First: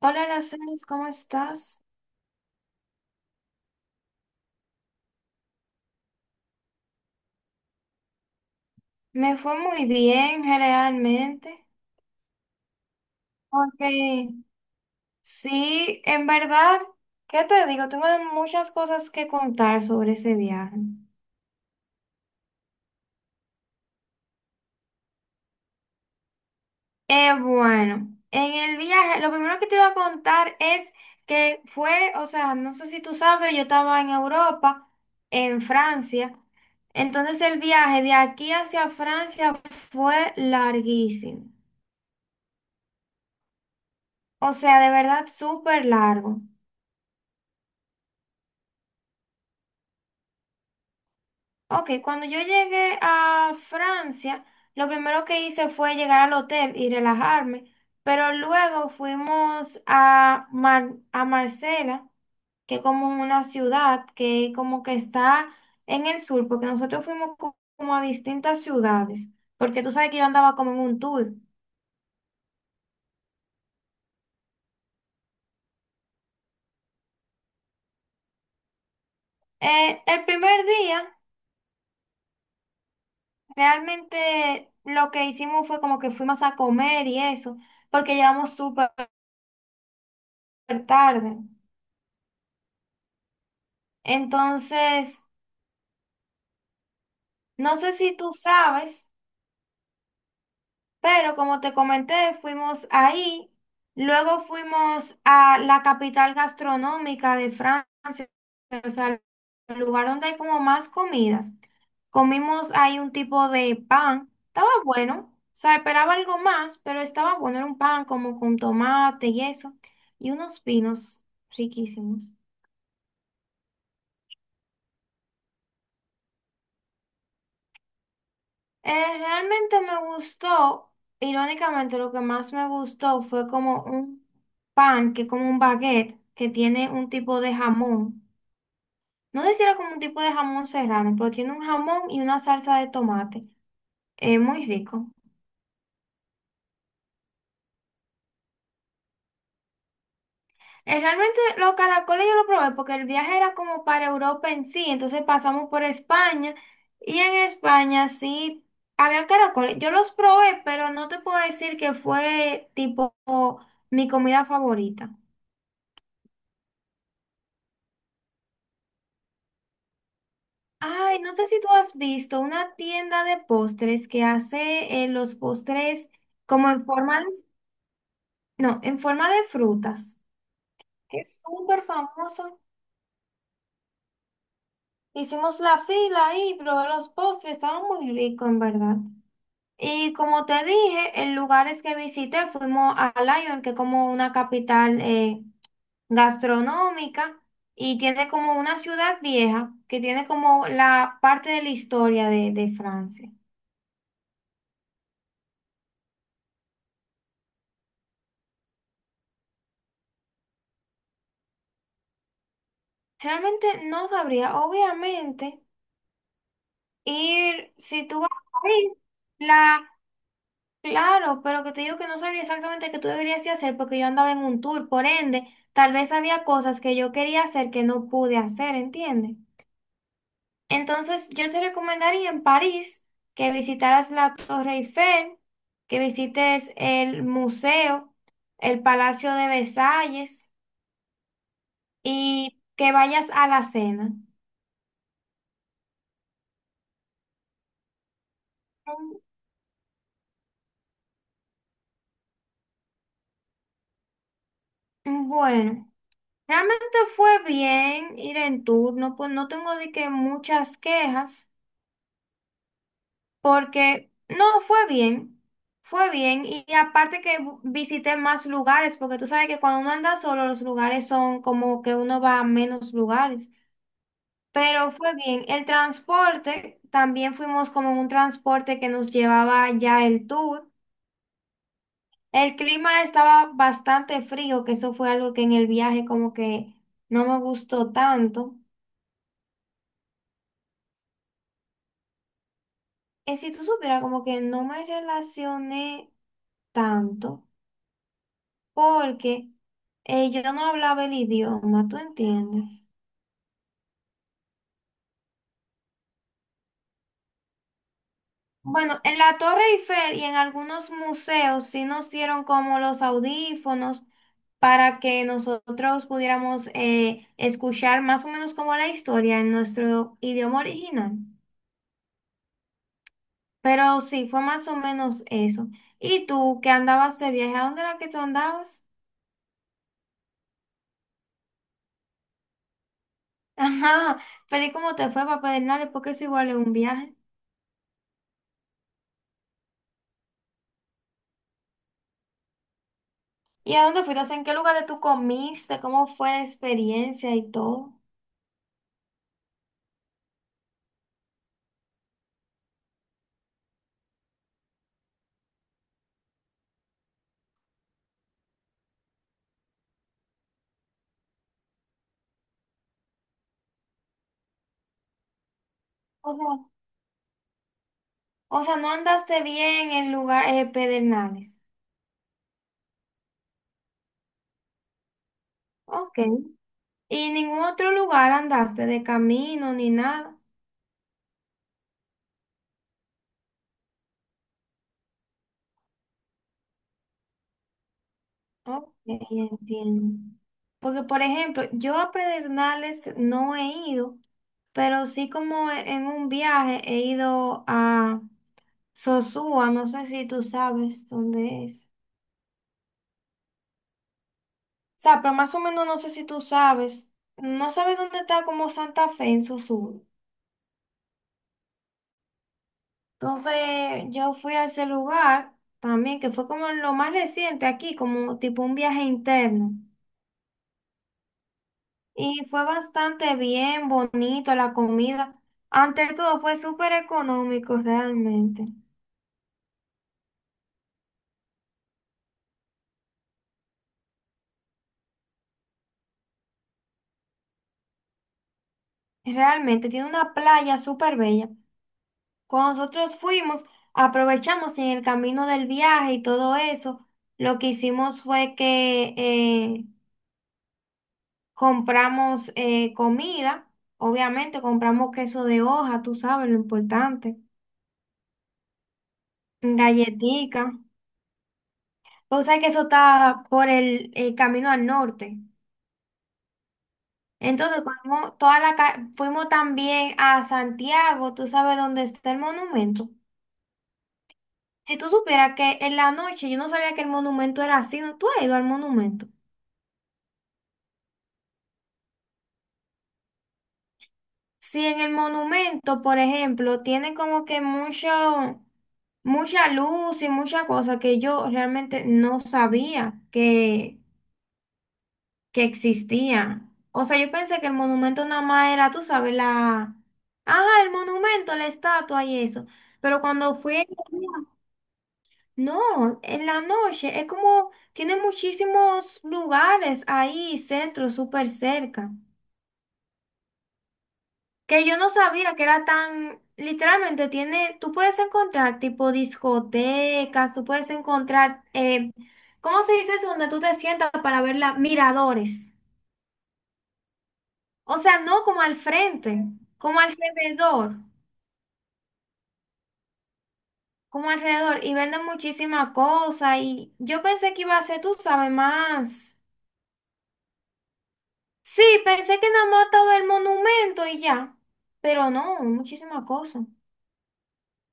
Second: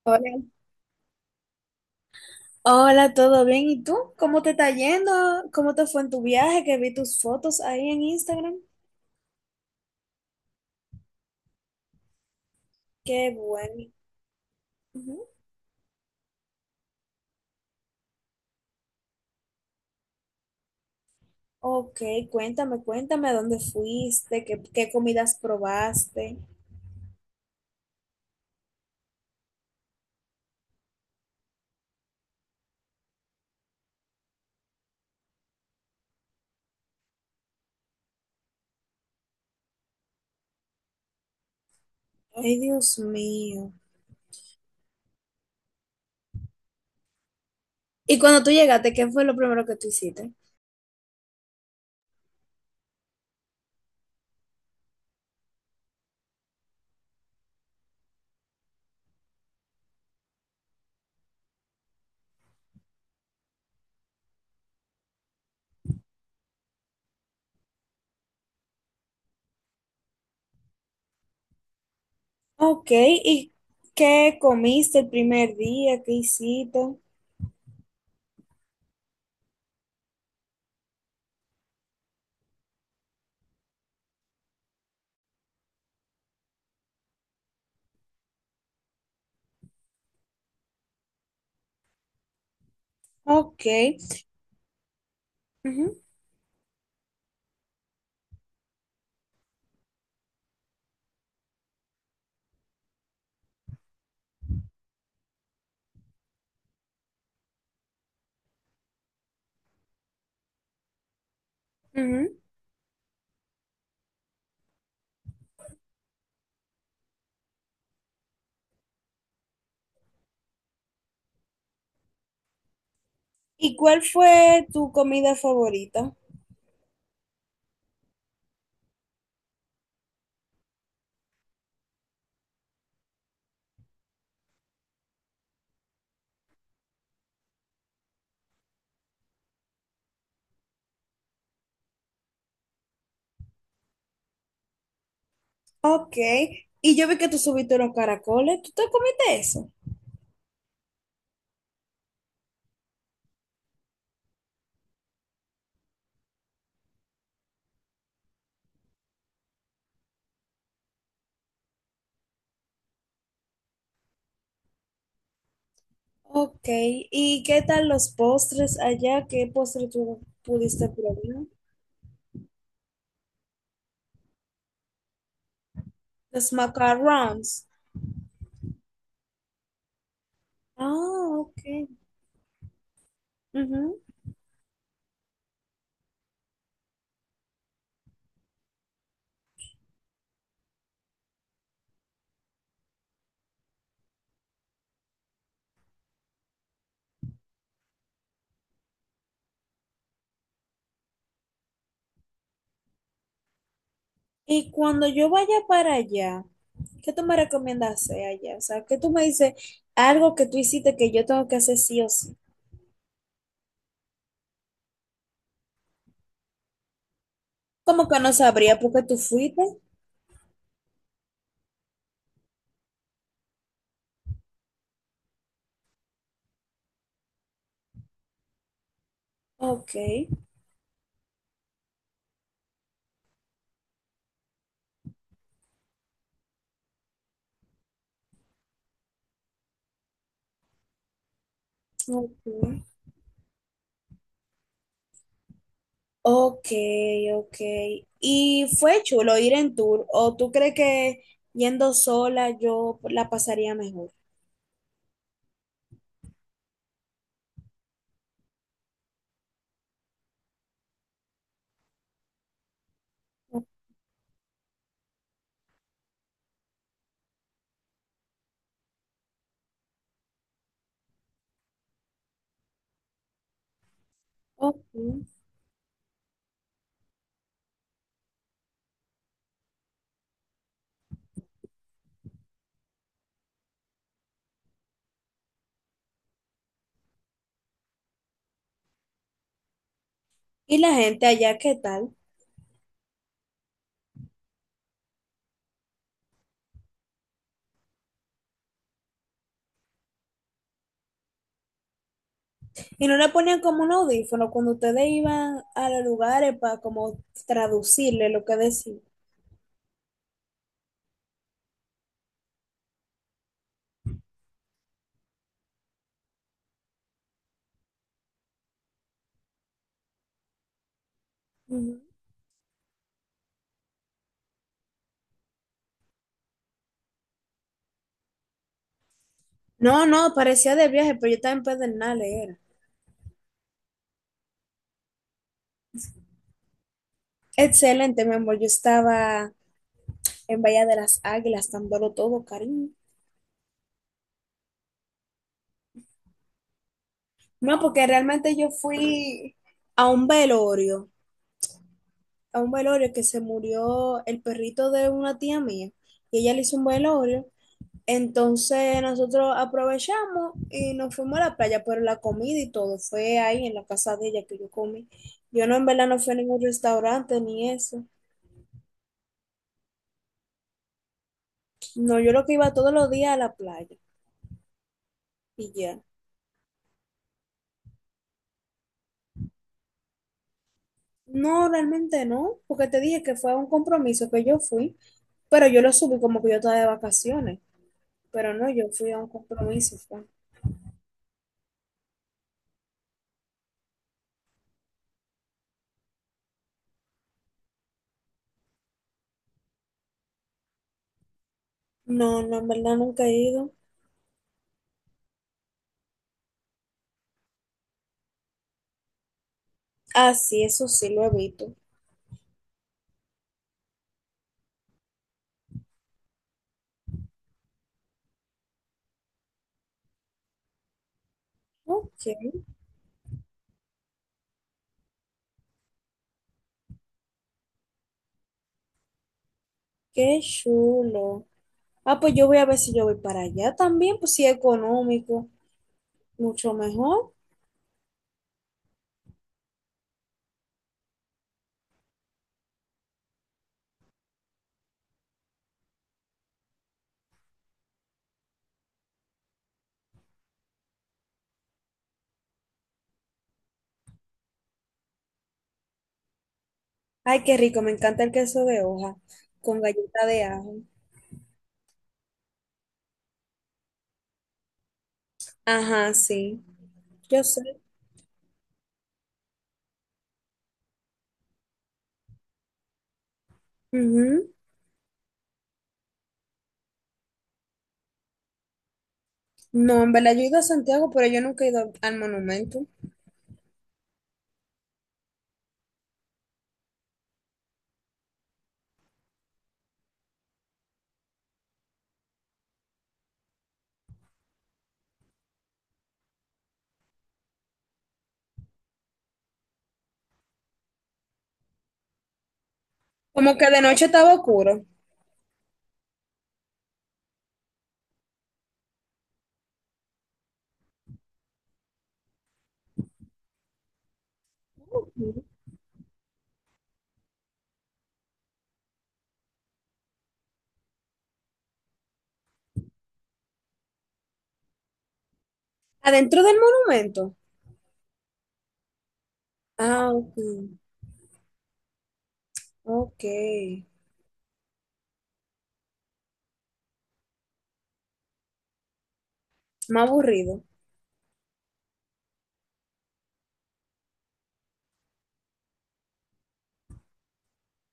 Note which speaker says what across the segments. Speaker 1: Hola,
Speaker 2: Hola,
Speaker 1: Aracelis, ¿cómo estás?
Speaker 2: hola, ¿todo bien? ¿Y tú? ¿Cómo te está yendo? ¿Cómo te fue en tu viaje? Que vi tus fotos ahí en Instagram.
Speaker 1: Me fue muy bien, realmente.
Speaker 2: Qué bueno.
Speaker 1: Porque
Speaker 2: Ujú.
Speaker 1: sí, en verdad, ¿qué te digo? Tengo muchas cosas que contar sobre ese viaje.
Speaker 2: Ok, cuéntame a dónde fuiste, qué comidas probaste.
Speaker 1: Bueno, en el viaje, lo primero que te iba a contar es que fue, o sea, no sé si tú sabes, yo estaba en Europa, en Francia. Entonces el viaje de aquí hacia Francia fue larguísimo.
Speaker 2: Ay, Dios mío.
Speaker 1: O sea, de verdad, súper largo.
Speaker 2: Y cuando tú llegaste, ¿qué fue lo primero que tú hiciste?
Speaker 1: Ok, cuando yo llegué a Francia, lo primero que hice fue llegar al hotel y relajarme, pero luego fuimos a, a Marsella, que es como una ciudad que como que está en el sur, porque nosotros fuimos como a distintas ciudades, porque tú sabes que yo andaba como en un tour.
Speaker 2: Ok, ¿y qué comiste el primer día? ¿Qué hiciste?
Speaker 1: El primer día, realmente lo que hicimos fue como que fuimos a comer y eso, porque llegamos súper tarde.
Speaker 2: Ok.
Speaker 1: Entonces...
Speaker 2: Ujú,
Speaker 1: No sé si tú sabes, pero como te comenté, fuimos ahí, luego fuimos a la capital gastronómica de Francia, o sea, el lugar donde hay como más comidas.
Speaker 2: ujú.
Speaker 1: Comimos ahí un tipo de pan, estaba bueno, o sea, esperaba algo más, pero estaba bueno, era un pan como con tomate y eso, y unos pinos riquísimos.
Speaker 2: ¿Y cuál fue tu comida favorita?
Speaker 1: Realmente me gustó, irónicamente lo que más me gustó fue como un pan, que como un baguette, que tiene un tipo de jamón. No sé si era como un tipo de jamón serrano, pero tiene un jamón y una salsa de tomate. Muy rico.
Speaker 2: Ok, y yo vi que tú subiste unos caracoles, ¿tú te comiste eso?
Speaker 1: Realmente los caracoles yo lo probé porque el viaje era como para Europa en sí, entonces pasamos por España y en España sí había caracoles. Yo los probé, pero no te puedo decir que fue tipo mi comida favorita.
Speaker 2: Ok, ¿y qué tal los postres allá? ¿Qué postre tú pudiste
Speaker 1: Ay, no
Speaker 2: probar?
Speaker 1: sé si tú has visto una tienda de postres que hace los postres
Speaker 2: Los
Speaker 1: como en forma de,
Speaker 2: macarons.
Speaker 1: no, en forma de frutas.
Speaker 2: Ah,
Speaker 1: Es
Speaker 2: ok.
Speaker 1: súper famosa.
Speaker 2: Ujú.
Speaker 1: Hicimos la fila ahí, probé los postres, estaban muy ricos en verdad. Y como te dije, en lugares que visité fuimos a Lyon, que es como una capital gastronómica y tiene como una ciudad vieja que tiene como la parte de la historia de Francia.
Speaker 2: Y cuando yo vaya para allá, ¿qué tú me recomiendas hacer allá? O sea, ¿qué tú me dices algo que tú hiciste que yo tengo que hacer sí o sí?
Speaker 1: Realmente no sabría. Obviamente, ir, si
Speaker 2: Como que
Speaker 1: tú vas
Speaker 2: no
Speaker 1: a
Speaker 2: sabría por
Speaker 1: París,
Speaker 2: qué tú fuiste.
Speaker 1: la, claro, pero que te digo que no sabría exactamente qué tú deberías de hacer porque yo andaba en un tour, por ende, tal vez había cosas que yo quería hacer que no pude hacer, ¿entiendes?
Speaker 2: Ok,
Speaker 1: Entonces, yo te recomendaría en París que visitaras la Torre Eiffel, que visites el museo, el Palacio de Versalles y
Speaker 2: ok.
Speaker 1: que vayas a la cena.
Speaker 2: Ok, ok. ¿Y fue
Speaker 1: Mm,
Speaker 2: chulo ir en tour? ¿O tú crees que yendo sola yo la pasaría mejor?
Speaker 1: Bueno. Realmente fue bien ir en turno, pues no tengo de que muchas quejas, porque no fue bien, fue bien. Y aparte que visité más lugares, porque tú sabes que cuando uno anda solo, los lugares son como que uno va a menos lugares.
Speaker 2: Ok.
Speaker 1: Pero fue bien. El transporte, también fuimos como en un transporte que nos llevaba ya el tour. El clima estaba bastante frío, que eso fue algo que en el viaje como que no me gustó tanto.
Speaker 2: ¿Y la gente allá qué tal?
Speaker 1: Si tú supieras, como que no me relacioné tanto porque yo no hablaba el idioma, ¿tú entiendes?
Speaker 2: ¿Y no le ponían como un audífono cuando ustedes iban a los lugares para como traducirle lo que decían?
Speaker 1: Bueno, en la Torre Eiffel y en algunos museos sí nos dieron como los audífonos para que nosotros pudiéramos escuchar más o menos como la historia en nuestro idioma original.
Speaker 2: Ujú.
Speaker 1: Pero sí, fue más o menos eso. ¿Y tú qué andabas de viaje? ¿A dónde era que tú andabas?
Speaker 2: No, no, parecía de viaje, pero yo estaba en Pedernales, era.
Speaker 1: Ajá, pero ¿y cómo te fue, Papá Hernández? Porque eso igual es un viaje.
Speaker 2: Excelente, mi amor. Yo estaba en Bahía de las Águilas, dándolo todo, cariño.
Speaker 1: ¿Y a dónde fuiste? O sea, ¿en qué lugares tú comiste? ¿Cómo fue la experiencia y
Speaker 2: No,
Speaker 1: todo?
Speaker 2: porque realmente yo fui a un velorio, a un velorio que se murió el perrito de una tía mía y ella le hizo un velorio. Entonces nosotros aprovechamos y nos fuimos a la playa, pero la comida y todo fue ahí en la casa de ella que yo comí. Yo no, en verdad no fui
Speaker 1: O
Speaker 2: a ningún
Speaker 1: sea,
Speaker 2: restaurante ni eso.
Speaker 1: o sea, no andaste bien en lugar Pedernales.
Speaker 2: No, yo lo que iba todos los días a la playa y ya.
Speaker 1: Ok. ¿Y ningún otro lugar andaste de camino ni nada?
Speaker 2: No, realmente no, porque te dije que fue un compromiso que yo fui, pero yo lo subí como que yo estaba de vacaciones, pero no, yo
Speaker 1: Ok,
Speaker 2: fui a un compromiso. Fue.
Speaker 1: entiendo. Porque, por ejemplo, yo a Pedernales no he ido, pero sí como en un viaje he ido a Sosúa, no sé si tú sabes dónde es.
Speaker 2: No, no, en verdad nunca he ido.
Speaker 1: O sea, pero más o menos no sé si tú sabes, no sabes dónde está como Santa Fe en su sur.
Speaker 2: Ah, sí, eso sí lo he visto.
Speaker 1: Entonces yo fui a ese lugar también, que fue como lo más reciente aquí, como tipo un viaje interno.
Speaker 2: Ok,
Speaker 1: Y fue bastante bien, bonito la comida. Ante todo fue súper económico realmente.
Speaker 2: qué chulo. Ah, pues yo voy a ver si yo voy para allá también, pues sí, económico, mucho mejor.
Speaker 1: Realmente tiene una playa súper bella. Cuando nosotros fuimos, aprovechamos y en el camino del viaje y todo eso. Lo que hicimos fue que compramos comida, obviamente compramos queso de hoja, tú sabes lo importante.
Speaker 2: Ay, qué rico, me encanta el queso de hoja con galleta de
Speaker 1: Galletica.
Speaker 2: ajo.
Speaker 1: Pues sabes que eso está por el camino al norte.
Speaker 2: Ajá, sí, yo sé.
Speaker 1: Entonces, cuando toda la fuimos también a Santiago, tú sabes dónde está el monumento.
Speaker 2: Ujú.
Speaker 1: Si tú supieras que en la noche yo no sabía que el monumento era así, ¿no? ¿Tú has ido al monumento?
Speaker 2: No, en verdad yo he ido a Santiago, pero yo nunca he ido al monumento.
Speaker 1: Si en el monumento, por ejemplo, tienen como que mucho, mucha luz y mucha cosa que yo realmente no sabía que existía. O sea, yo pensé que el monumento nada más era, tú sabes, la... Ah, el monumento, la estatua y eso. Pero cuando
Speaker 2: Como que de
Speaker 1: fui,
Speaker 2: noche estaba oscuro.
Speaker 1: no, en la noche, es como, tiene muchísimos lugares ahí, centros, súper cerca. Que yo no
Speaker 2: Ujú.
Speaker 1: sabía que era tan, literalmente tiene, tú puedes encontrar tipo discotecas, tú puedes encontrar, ¿cómo se dice eso? Donde tú te sientas para ver las miradores.
Speaker 2: Adentro del monumento.
Speaker 1: O sea, no como al frente, como
Speaker 2: Ah, ok,
Speaker 1: alrededor,
Speaker 2: ok.
Speaker 1: como alrededor. Y venden muchísimas cosas y yo pensé que iba a ser, tú sabes, más.
Speaker 2: Más aburrido.
Speaker 1: Sí, pensé que nada más estaba el monumento y ya, pero no, muchísimas cosas.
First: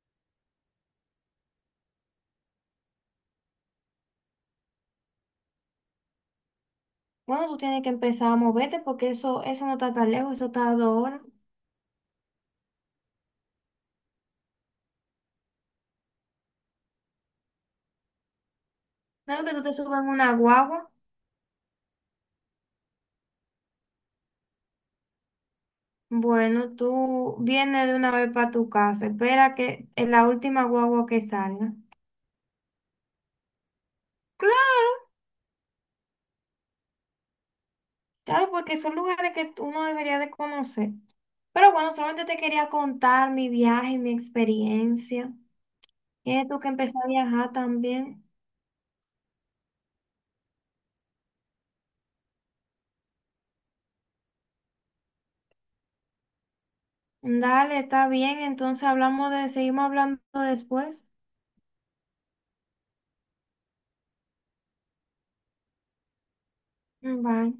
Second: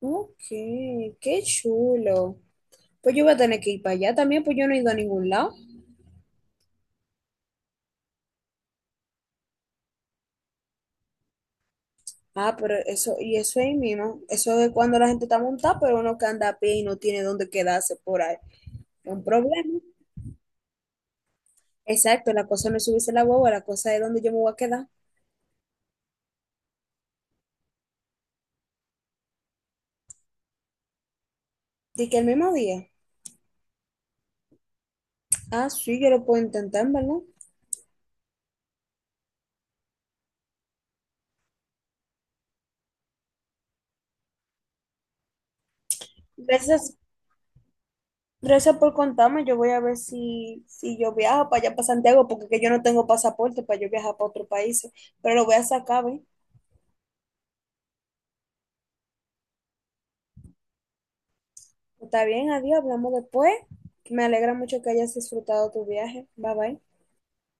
Speaker 2: Ok, qué chulo. Pues yo voy a tener que ir para allá también, pues yo no he ido a ningún lado.
Speaker 1: Bueno, tú tienes que empezar a moverte porque eso no está tan lejos, eso está a 2 horas.
Speaker 2: Ah, pero eso, y eso ahí mismo, eso es cuando la gente está montada, pero uno que anda a pie y no tiene dónde quedarse por ahí. Es un
Speaker 1: No, que
Speaker 2: problema.
Speaker 1: tú te subas en una guagua.
Speaker 2: Exacto, la cosa no es subirse a la guagua, la cosa es dónde yo me voy a quedar.
Speaker 1: Bueno, tú vienes de una vez para tu casa. Espera que es la última guagua que salga.
Speaker 2: Dice que el mismo día.
Speaker 1: Claro,
Speaker 2: Ah, sí, yo lo puedo intentar, ¿verdad?
Speaker 1: claro, porque son lugares que uno debería de conocer. Pero bueno, solamente te quería contar mi viaje y mi experiencia. Tienes tú que empezar
Speaker 2: Gracias,
Speaker 1: a viajar también.
Speaker 2: gracias por contarme. Yo voy a ver si, si yo viajo para allá, para Santiago, porque que yo no tengo pasaporte para yo viajar para otros países, pero lo voy a sacar, ¿ves?
Speaker 1: Dale, está bien. Entonces hablamos de, seguimos hablando después.
Speaker 2: Está bien, adiós, hablamos después. Me alegra mucho que hayas disfrutado tu viaje. Bye bye.
Speaker 1: Bye.